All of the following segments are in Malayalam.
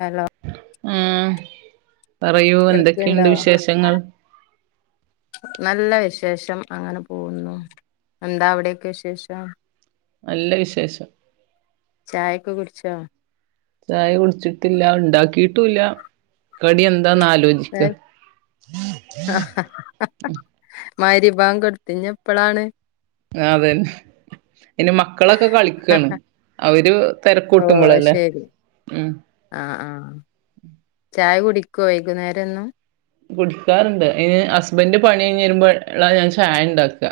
ഹലോ ആഹ് പറയൂ എന്തൊക്കെയുണ്ട് കേൾക്ക്ണ്ടോ വിശേഷങ്ങൾ നല്ല വിശേഷം. അങ്ങനെ പോകുന്നു. എന്താ അവിടെയൊക്കെ വിശേഷം നല്ല വിശേഷം. ചായെക്കെ കുടിച്ചോ ചായ കുടിച്ചിട്ടില്ല. ഇണ്ടാക്കിട്ടുല്ല. കടി എന്താന്ന് ആലോ ചിക്കാ മാഹ്രിബാങ്ക് കൊട്ത്ത് ഇഞ് ഇപ്പളാണ് ആഹ് അതെന്നെ അയ്‌ന് മക്കളെക്കെ കളിക്കാണ്. അവെര് ഓ അത് തെരക്കൂട്ടുമ്പളല്ലേ ശരി ഉം. ആഹ് ആഹ്. ചായ കുടിക്കോ വെയ്കുന്നേരം എന്നും കുടിക്കാറ്ണ്ട്. അയ്ന് ഹസ്ബെൻഡ് പണി കഴിഞ്ഞ് വെരുമ്പൊ ളാ ഞാൻ ചായ ഇണ്ടാക്കാ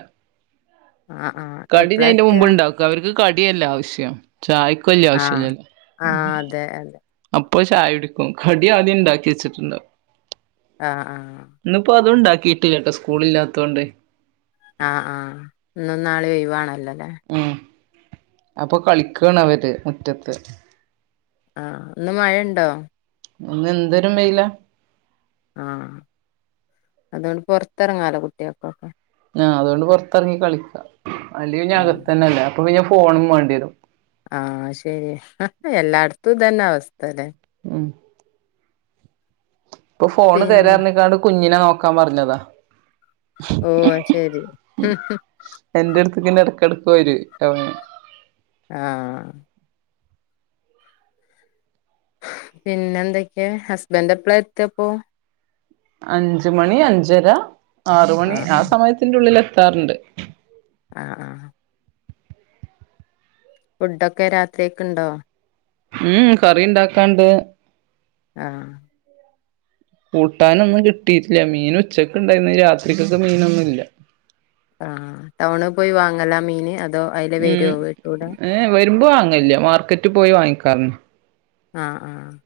ആഹ് ആഹ് എപ്പളാ എത്താ ക്ക് അവര്ക്ക് കടിയല്ലേ ആവശ്യം ചായക്ക് വല്ല്യെ ആഹ് ആവശ്യല്ലല്ലോ. ആഹ് അതെ അതെ അപ്പൊ ചായക്കുടിക്കും. കടിയാദ്യം ഇണ്ടാക്കി വെച്ച്ട്ട്ണ്ടാവും ആഹ് ആഹ്. ഇന്ന്പ്പൊ അതും ഇണ്ടാക്കിയിട്ടില്ലട്ടോ. സ്കൂളില്ലാത്തോണ്ട് ആഹ് ആഹ് ഇന്നും നാളിം ഒയ് വാണെല്ലൊല്ലേ ഉം. അപ്പൊ കളിക്കാണ് അവര് മുറ്റെത്ത് ആഹ് ഇന്ന് മഴണ്ടോ ഇന്ന് എന്തോരം വെയ്ലാ. ആഹ് അത്കൊണ്ട് പൊർത്തെറങ്ങാലോ കുട്ട്യാക്കൊക്കെ. ങ്ങ് ആഹ് അതോണ്ട് പൊർത്തെറങ്ങി കളിക്കാ അല്ലെങ്ങി ഇഞ് ആഹ് അകത്തന്നെ അല്ലേ. അപ്പോ പിന്നെ ഫോണും മാണ്ടിയെരും. ആഹ് ശെരിയാ. എല്ലാട്ത്തും ഇതെന്നെ അവസ്ഥല്ലേ. ഉം ഇപ്പൊ ഫോണ് പിന്നെ തെരാർഞ്ഞ്ക്കാണ്ട് കുഞ്ഞിനെ നോക്കാം പർഞ്ഞതാ. ഓഹ് അയ്ശെരി എന്റെ അട്ത്ത് ഇങ്ങനെ ഇടെക്കെടക്ക് വെരൊയ് [inaudible] ആഹ് പിന്നെ ന്തൊക്കെ? ഹസ്ബെൻഡ് എപ്പെളാ എത്തപ്പോ? അഞ്ച് മണി, അഞ്ചര, ആറ് മണി ആഹ ആ സമയത്തിന്റുള്ളിൽ എത്താറുണ്ട്. ആഹ് ആഹ് ആഹ് ഫുഡോക്കെ രാത്രിയേക്കുണ്ടോ? മ് മ് കറി ണ്ടാക്കാൻണ്ട് ആഹ് കൂട്ടാനൊന്നും കിട്ടീട്ടില്ല. മീന് ഉച്ചെക്ക് ണ്ടേയിര്ന്ന് രാത്രിക്കെക്ക് മീനൊന്നും ഇല്ല. ആഹ് ആഹ് ടൗണിൽ പോയി വാങ്ങലാ മീന്? അതോ അതിലേ വെരോ വീട്ടിലൂടെ? ഏഹ് വെരുമ്പം വാങ്ങലില്ല. മാർക്കറ്റിൽ പോയി വാങ്ങിക്കാറെന്നെ ആഹ് ആഹ് ആഹ്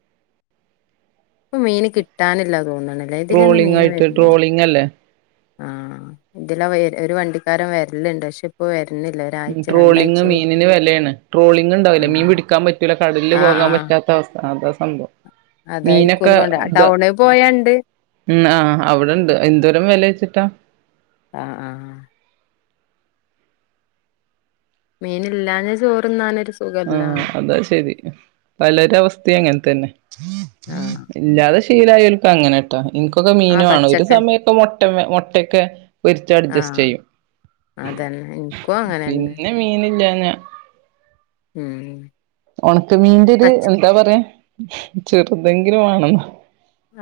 ഇപ്പൊ മീന് കിട്ടാനില്ല തോന്ന്ണ് ട്രോളിംങ്‌ ആയിട്ട് ട്രോളിങ് അല്ലേ ആഹ ഇതിലെ ഒരു വണ്ടിക്കാരൻ വരല്ണ്ട് പക്ഷെ ഇപ്പം വര്ന്ന്ല്ല ട്രോളിങ്‌ മീനിന് വിലയാണ് ട്രോളിങ്‌ ഉണ്ടാവൂലെ മീൻ ആഹ പിടിക്കാൻ പറ്റൂല കടലിൽ ആഹ് പോകാൻ പറ്റ ആഹ് പറ്റാത്ത അവസ്ഥ അതാ സംഭവം അതായിരിക്കും ഓല് മീനൊക്കെ കൊണ്ട ഇത് ടൗണിൽ പോയണ്ട് ഉം ആഹ് അവിടെണ്ട് എന്തോരം വിലച്ചിട്ടാ ആഹ ആ ആ മീനില്ലാഞ്ഞാ ചോറ് തിന്നാനൊരു സു ആഹ അതാ ശരി പലരവസ്ഥയും അങ്ങനെ തന്നെ ആഹ് ഇല്ലാതെ ശീലായോൽക്ക് അങ്ങനെ ട്ടൊ ഇൻക്കൊക്കെ മീന് ആഹ് വേണം ഒരു പച്ചക്കറി സമയൊക്കെ മുട്ട മുട്ടയൊക്കെ പൊരിച്ച് അഡ്ജസ്റ്റ് ആഹ് ചെയ്യും അതന്നെ എനിക്കും അങ്ങനെന്നെ മീനില്ലാഞ്ഞാ ഉം ഉണക്ക മീന്റെ ഒരു പച്ച എന്താ പറയാ ചെറുതെങ്കിലും വേണം ന്നാ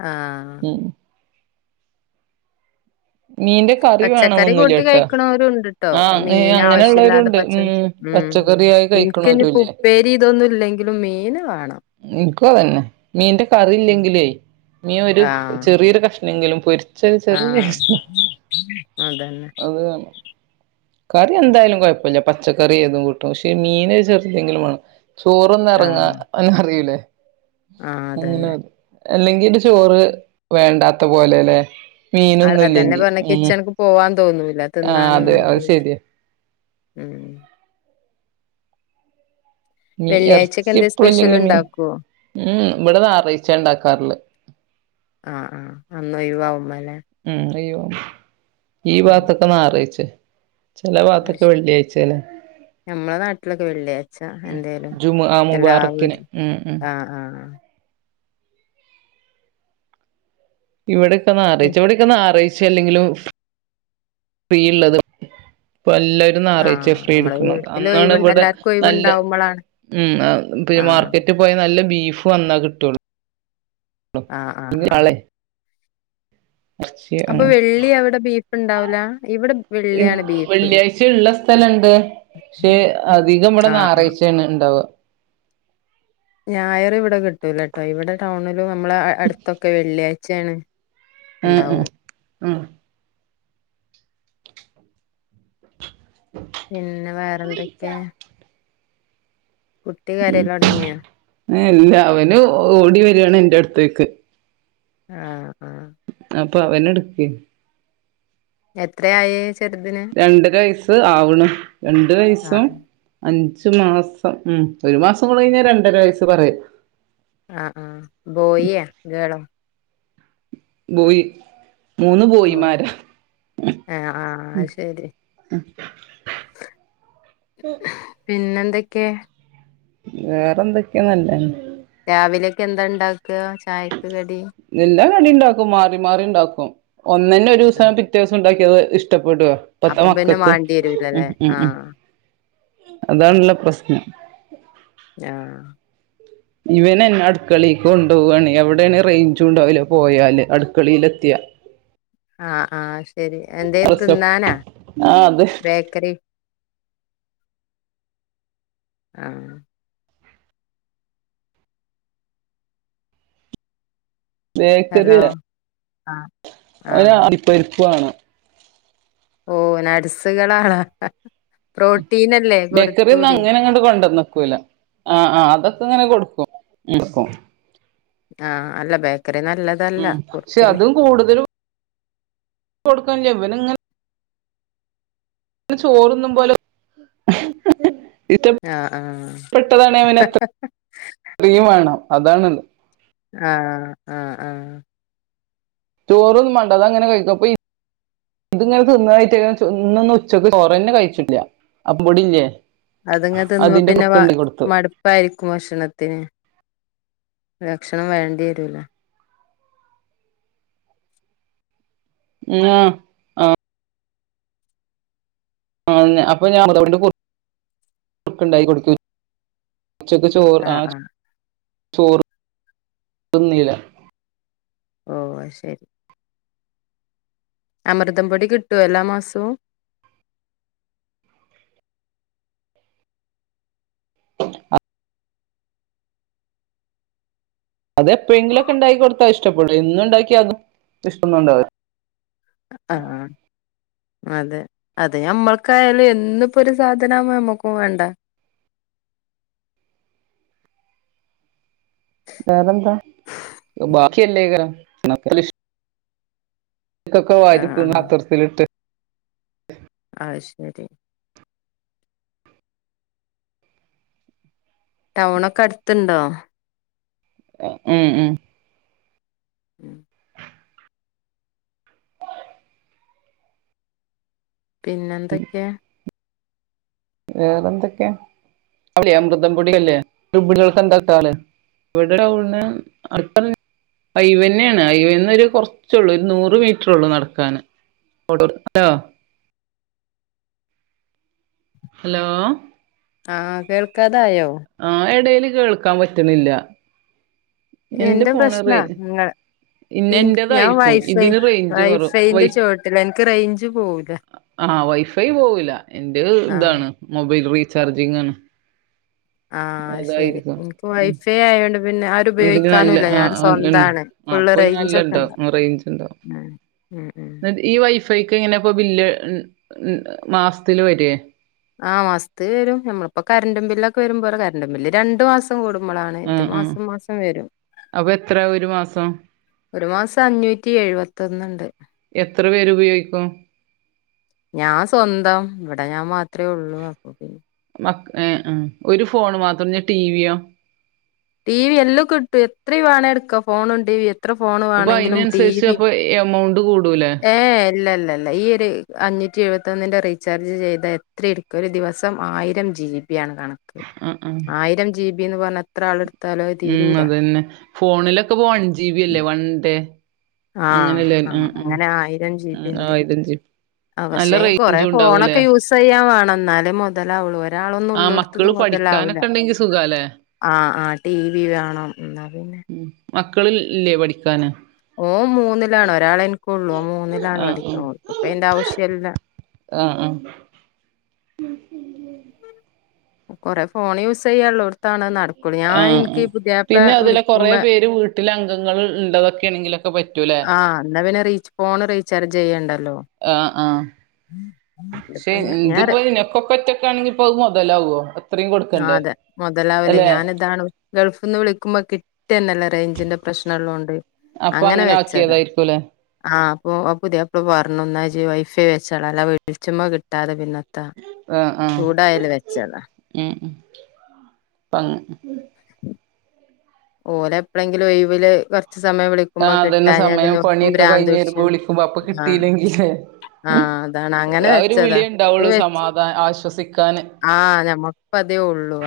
ആഹ് ഉം ഉം മീന്റെ കറി പച്ചക്കറി വേണന്നൊന്നുല്ല കൂട്ടി ട്ടോ കഴിക്ക്ണോരും ണ്ട്ട്ടോ ആഹ് മീൻ ആവശ്യല്ലാതെ അങ്ങനെയുള്ളവരുണ്ട് പച്ച ഉം ഉം പച്ചക്കറിയായി ഇൻക്ക് ഇനി കഴിക്കണോരുല്ലേ ഉപ്പേരി ഇതൊന്നും ല്ലെങ്കിലും മീന് വേണം ഇൻക്കു അതെന്നെ മീന്റെ കറിയില്ലെങ്കിലെ മീൻ ഒരു ആഹ് ചെറിയൊരു കഷ് ല്ലെങ്കിലും പൊരിച്ച ഒരു ചെറിയ ആഹ് കഷ് അതന്നെ അ [unintelligible] കറി എന്തായാലും കുഴപ്പമില്ല പച്ചക്കറി ഏതും കൂട്ടും പക്ഷെ മീന് ചെറുതെങ്കിലും വേണം ചോറന്ന് ഇറങ്ങാ ആഹ് എന്നറിയൂലെ ആഹ് അങ്ങനെ അതന്നെ അല്ലെങ്കില് ചോറ് വേണ്ടാത്ത പോലെ ലെ മീനൊന്നും അതെന്നെ ഇല്ലെങ്കി പറഞ്ഞ ഉം കിച്ചണക്ക് പോവാൻ തോന്നുല ആഹ് അതെ തിന്നാനൊന്നും അത് ഇല്ലെങ്കില് ശരിയാ ഉം മീ വെള്ളിയാഴ്ചക്കെ ഇറച്ചി എന്തേ എപ്പളും സ്പെഷ്യൽ ഇല്ലെങ്കിലും മീൻ ഉണ്ടാക്കുവോ ഉ ഇവിടെ ഞാറാഴ്‌ച്ചാ ഉണ്ടാക്കാറ്ള്ളെ ആഹ് ആഹ് അന്ന് ഒഴിവാവുമ്പം ല്ലേ ഉം ഒഴിവാ ഈ ഉം ഭാഗത്തൊക്കെ ഞായറായിച്ചേ ചില അത് ഭാഗത്തൊക്കെ ശരി വെള്ളിയാഴ്ചേണ് ഞമ്മളെ നാട്ടിലൊക്കെ വെള്ളിയാഴ്‌ച്ചാ എന്തേലും ജുമുഅ എല്ലാ മുബാറക്കിന് വീട്ടി ഉം ഉം ആഹ് ആഹ് ആഹ് ഇവിടൊക്കെ ഞായറാഴ്‌ച്ച ഇവിടൊക്കെ ഞായറാഴ്‌ച്ച അല്ലെങ്കിലും ഫ്രീള്ളത് [unintelligible] ഞായറാഴ്‌ച്ച ആഹ് ഫ്രീ നമ്മളെ എടക്ക്ണത് വീട്ടില് അന്നാണ് ഒഴിവ് ഇവിടെ എല്ലാർക്കും നല്ല ഒഴിവുണ്ടാവുമ്പളാണ് മ് പിന്നെ ആഹ് മാർക്കറ്റ് റ്റ് പോയാ നല്ല ബീഫും അന്നാ കിട്ടുള്ളൂ ആഹ് ആഹ് ആഹ് നാളെ ഇറച്ചി [unintelligible] അപ്പൊ അങ്ങനെ വെള്ളി അവിടെ ബീഫ്ണ്ടാവില ഇവിടെ വെള്ളിയാണ് ബീഫ് വക്കലുണ്ട് പക്ഷെ അധികം ഇവിടെ ആഹ് ആഹ് ഞായർചാണ് ഉണ്ടാവുക ഞായർ ഇവിടെ കിട്ടൂലട്ടോ ഇവിടെ ടൗണിലും നമ്മള അടുത്തൊക്കെ വെള്ളിയാഴ്ചയാണ് ഉഹ ഇണ്ടാവു ഉ ഉ പിന്നെ വേറെന്തൊക്കെ കുട്ടി കരയാൻ തുടങ്ങിയാ എല്ല അവനും ഓടി വരിയാണ് എന്റെ അടുത്തേക്ക് ആഹ അപ്പൊ അവനെ എടുക് എത്രയആയി രണ്ട് അര വയസ് ആവണ് രണ്ടര വയസും ആഹ് അഞ്ചു മാസം മ് ഒരു മാസം കൂടെ കഴിഞ്ഞാ രണ്ടര വയസ്സ് പറയാം ആഹ ആഹ ബോയി ആ ഗേളോ ബോയി മൂന്ന് ഓ ബോയിമാര് ആ ആഹ് ആഹ് അത് ശരി [unintelligible] പിന്നെന്തൊക്കെ? വേറെന്തൊക്കെന്നല്ലേ.. രാവിലെക്കെന്താ ഇണ്ടാക്ക ചായക്ക് കടി. എല്ല കടി ഉണ്ടാക്കും മാറി മാറി ഉണ്ടാക്കും. ഒന്നിന്ന ഒരു ദിവസം. ആഹ് അങ്ങട് പിറ്റേദിവസം ഉണ്ടാക്കിയത് ഇഷ്ടപ്പെടൊ ഇപ്പത്തെ അപ്പം പിന്നെ മക്കക്ക് ഉ വാണ്ടിരൂലല്ലേ ഉം ഉ ആഹ് അതാണല്ലോ പ്രശ്നം ആഹ ഇവനെന്നെ അടുക്കളിക്ക് കൊണ്ടുപോകാണ്. എവിടെയാണ് റേഞ്ച് ഉണ്ടാവൂല പോയാല് അടുക്കളിലെത്തിയ. ആഹ ആഹ ശരി എന്തേ പ്രസവ തിന്നാനാ? ആ അത് ബേക്കറി. ആഹ ഹലോ ആഹ ഓന് അണ്ടിപ്പരിപ്പാണം ഓ നട്സുകളാണ പ്രോട്ടീൻ.. ബേക്കറിന് അങ്ങനെ ഇങ്ങട്ട് കൊണ്ടന്നക്കൂല. ആഹ ആഹ അതൊക്കെങ്ങനെ കൊടുക്കും. ആഹ അല്ല ബേക്കറി നല്ല.. ഉം പക്ഷെ അതും കൂടുതലും [unintelligible] കൊടുക്ക ഇവനിങ്ങനെ.. [unintelligible] ചോറൊന്നും പോലെ. [inaudible] ആഹ ആഹ ഹ ഹ ഹ ഇത്രയും വേണം അതാണ്.. ആഹ ആഹ് ആഹ ചോറൊന്നും മാണ്ട അതങ്ങനെ കഴിക്കും അപ്പൊ.. ഇത്ങ്ങനെ തിന്നായിട്ട ഇന്ന് ഉച്ചക്ക് ചോറന്നെ കഴിച്ചില്ല അപ്പൊടില്ലേ. അത് ഇങ്ങനെ തിനുമ്പോ അതിന്റെ പിന്നെ കുറുക്കുണ്ടാക്കി കൊടുത്തു മടു.. പ്പായിരിക്കും ഭക്ഷണത്തിന്. ഭക്ഷണം വേണ്ടിവരുല. ഉം ആഹാ ആഹ അപ്പൊ ഞാൻതണ്ട് [inaudible] കൊക്കണ്ടായി കൊടുക്ക. ആഹ ഉച്ചക്ക് ചോറ് ആഹ ആഹ് ആഹ് [inaudible] ചോറ് തിന്നില്ല ഓ അഹ് ശരി അമൃതം പൊടി കിട്ടോ എല്ലാ മാസവും ആ അതെപ്പോഴെങ്കിലൊക്കെ ഉണ്ടാക്കി കൊടുത്താൽ ഇഷ്ടപ്പെടും എന്നുണ്ടാക്കിയാ അത് ഇഷ്ടംന്നുണ്ടാവില്ല.. ആഹ അതെ. അത് ഞമ്മൾക്കായാലും എന്നിപ്പോ ഒരു സാധനവുമ്പ നമ്മുക്കും വേണ്ട. ബെറന്താ. ബാക്കി... തൊക്കെ വാരി ആഹ് തിന്നു ആഹ് പാത്തറത്തിലിട്ട്. ആ ശരി ടൗണൊക്കെ അടുത്ണ്ടോ? ഉം ഉം ഉം പിന്നെന്തൊക്കെയാ വേറെന്തൊക്കെയ അ അമൃദം പൊടിയല്ലേ ഗർഭിണികൾക്കെ എന്താക്കാല്. [unintelligible] അയവെന്നെണ്. അഐവന്ന ഒരു കുറച്ചള്ളൂ ഒരു നൂറ് മീറ്ററുള്ളൂ നടക്കാന്. ഫട്ടോ ആ് ഹലോ ആഹ കേൾക്കാതായോ ആഹ് ഇടെൽ കേൾക്കാൻ പറ്റുന്നില്ല എന്റെ പ്രശ്നാ നിങ്ങൾ ഇന്ന ഇൻക് ഞാൻ എന്റേതായിരിക്കും വൈഫൈ ഇതിന് റേഞ്ച് കുറവ് വൈ വൈഫൈന്റെ ച്ചോട്ടിലാ ഇൻക്ക് റേഞ്ച് പോവൂല ആഹ് വൈഫൈ പോവൂല എന്റെത് ആഹ് ഇതാണ് മൊബൈൽ റീചാർജിംഗ് ആണ് ആഹ് ശരി അതായിരിക്കും ഇൻക്ക് ഉം വൈഫൈ ആയൊണ്ട് പിന്നെ ഇതിന് നല്ല ആരുപയോഗിക്കാനുല്ല ആഹ് ഞാന് ആഹ് ഉണ്ട് സ്വന്താണ് ആഹ് ഫുള്ള് അപ്പൊ നല്ല റെയ്ഞ്ച് ഒക്കെ ഉണ്ടാഉം ഉണ്ടാവും റേഞ്ച് ഉണ്ടാവും ഉം ഉം എന്നിട്ട് ഈ വൈഫൈക്ക് ഇങ്ങനെ ഇപ്പോ ബില്ല് മാസത്തില് വരേ ആഹ് മാസത്തിൽ വരും നമ്മളിപ്പോ കറണ്ടും ബില്ല് ക്കെ വരുമ്പോല കറണ്ടും ബില്ല് രണ്ടു മാസ കൂടുമ്പളാണ് ഇത് ആഹ് ആഹ് മാസം മാസം വരും അപ്പൊ എത്ര ഒരു മാസം ഒരു മാസം അഞ്ഞൂറ്റി എഴുപത്തൊന്ന്ണ്ട് എത്ര പേരുപയോഗിക്കും ഞാൻ സ്വന്തം ഇവിടെ ഞാൻ മാത്രേ ഉള്ളൂ അപ്പ പി മക്ക ഒരു ഫോൺ മാത്രം പിന്നെ ടിവി യോ ടി വി എല്ലം കിട്ടും എത്രയും വേണേ എടുക്കാ ഫോണും ടി വി എത്ര ഫോൺ അപ്പൊ വേണങ്കിലും ടി അയിനനുസരിച്ച് വി അപ്പൊ എമൗണ്ട് കൂടൂലേ ഏഹ് ഇല്ല ല്ലാ ഈ ഒരു അഞ്ഞൂറ്റി എഴുപത്തൊന്നിൻ്റെ റീചാർജ് ചെയ്താ എത്രയെ എടുക്കാ ഒരു ദിവസം ആയിരം ജി ബി ആണ് കണക്ക് ആഹ് ആഹ് ആയിരം ജി ബിന്ന് പറഞ്ഞ എത്ര ആള് എടു ഉം അതന്നെ ഫോണിലൊക്ക വൺ ജി ബി അല്ലേ വൺ ഡേ ആഹ് അങ്ങനെയല്ലേ ആഹ് ഉം ഉം. അങ്ങനെ ആയിരം ജീബി ഉം ണ്ട് ആയിരം ജി ബി നല്ല ആഹ്പക്ഷേ കൊറേ റേഞ്ചും ഉണ്ടാവൂലേ? ഫോണൊക്കെ യൂസ് ചെയ്യാൻ വേണം എന്നാലേ മുതലാവുള്ളൂ ഒരാളൊന്നും ആഹ് ഉള്ളൊടുത്ത് ത് മക്കള് മൊതലാഊല പഠിക്കാനൊക്കെ ഉണ്ടെങ്കി സുഖാല്ലേ? ആഹ് ആഹ് ടി വി വേണം എന്നാ പിന്നെ ഉം മക്കള് ല്ലേ പഠിക്കാന് ഓൻ മൂന്നിലാണ് ഒരാളെ ഇൻക്ള്ളൂ ഓൻ മൂന്നിലാണ് ആഹ് പഠിക്കണ ആഹ് ഓൻക് ഇപ്പ ഈന്റെ ആവശ്യല്ലാ ആഹ് ആഹ് കുറേ ഫോൺ യൂസ് ചെയ്യാനുള്ളോടത്താണ് നട ആഹ് ആഹ് പിന്നെ അതിലെ കൊറെ പേര് വീട്ടില അംഗങ്ങൾ ണ്ടതൊക്കെണങ്കിലോ? ആഹ് എന്നാ പിന്നെ റീച്ച് ഫോണ് റീച്ചാർജ് ചെയ്യണ്ടല്ലോ ആഹ് ആഹ് പക്ഷെ ഇതിപ്പ ഞാൻ ഞാൻ ഇതുപോലെ നിനക്ക്ക്കൊകെ ഒറ്റക്ക് ഒറ്റക്കാണങ്കി പ്പൊ അത് മൊതലാവോ അത്രയും ആഹ് കൊടുക്കണ്ടേ? അതെ മൊതലാവൂല. അല്ലെ ഞാന് ഇതാണ് ഗൾഫിൽന്ന് വിളിക്കുമ്പോ കിട്ടന്നേല്ല റേഞ്ചിന്റെ പ്രശ്നള്ളോണ്ട് അപ്പൊ അങ്ങനെ വെച്ചതാ ആക്കിയതായിരിക്കുംല്ലേ? ആഹ് അപ്പൊ പുതിയാപ്ല പറഞ്ഞു ന്നാ ജ്ജ് വൈഫൈ വെച്ചാള അല്ലാ വിളിച്ച്മ്മോ കിട്ടാതെ പിന്നെ എത്താ ആഹ് ആഹ് ചൂടായല് വെച്ചതാ ഉം ഉം പങ് ഓല് എപ്പളെങ്കിലും ഒഴിവില് ക്കൊറച്ച് സമയം വിളിക്ക് ആ ക്കുമ്പോ അതന്നെ കിട്ടാഞ്ഞാ പിന്ന സമയം ഓൽക്കും പണിയൊക്കെ കഴിഞ്ഞ് വരുമ്പോ പ്രാന്ത്ടിച്ചും വിളിക്കുമ്പോ അപ്പൊ ആഹ് കിട്ടിയില്ലെങ്കിലേ ആഹ് അതാണ് അങ്ങനെ ആ ഒരു വെച്ചതാ വിളിയേ അത് ഉണ്ടാവുള്ളൂ വെച്ച് സമാധാന ആശ്വസിക്കാന് ആഹ് ഞമ്മക്ക് അതേ ഉള്ളൂ.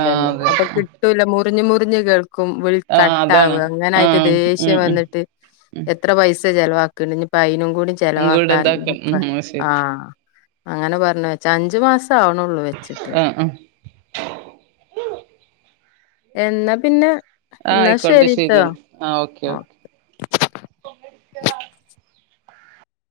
ആ അതെ അപ്പൊ കിട്ടൂല മുറിഞ്ഞ് മുറിഞ്ഞ് കേൾ ക്കും വിൾ ആ കട്ടാവ അതാണ് ആ അങ്ങനായിട്ട് ദേഷ്യം ഉം ഉം വന്നിട്ട് എത്ര പൈസ ചെലവാക്ണ്ട് ഇനിപ്പൊ അയിനും കൂടി ഇങ്കൂടെ ചെലവാക്കാ ഇതാക്ക ഉം ശരി ആഹ് അങ്ങനെ പറഞ്ഞ് വെച്ച. അഞ്ചു മാസം ആവണള്ളൂ വെച്ച് ഉം ഉം എന്നാ പിന്നെ ആ എന്നാ ആയിക്കോട്ടെ ശരിട്ടോ ശരിയെന്നാ ആ ഓക്കെ ഓക്കെ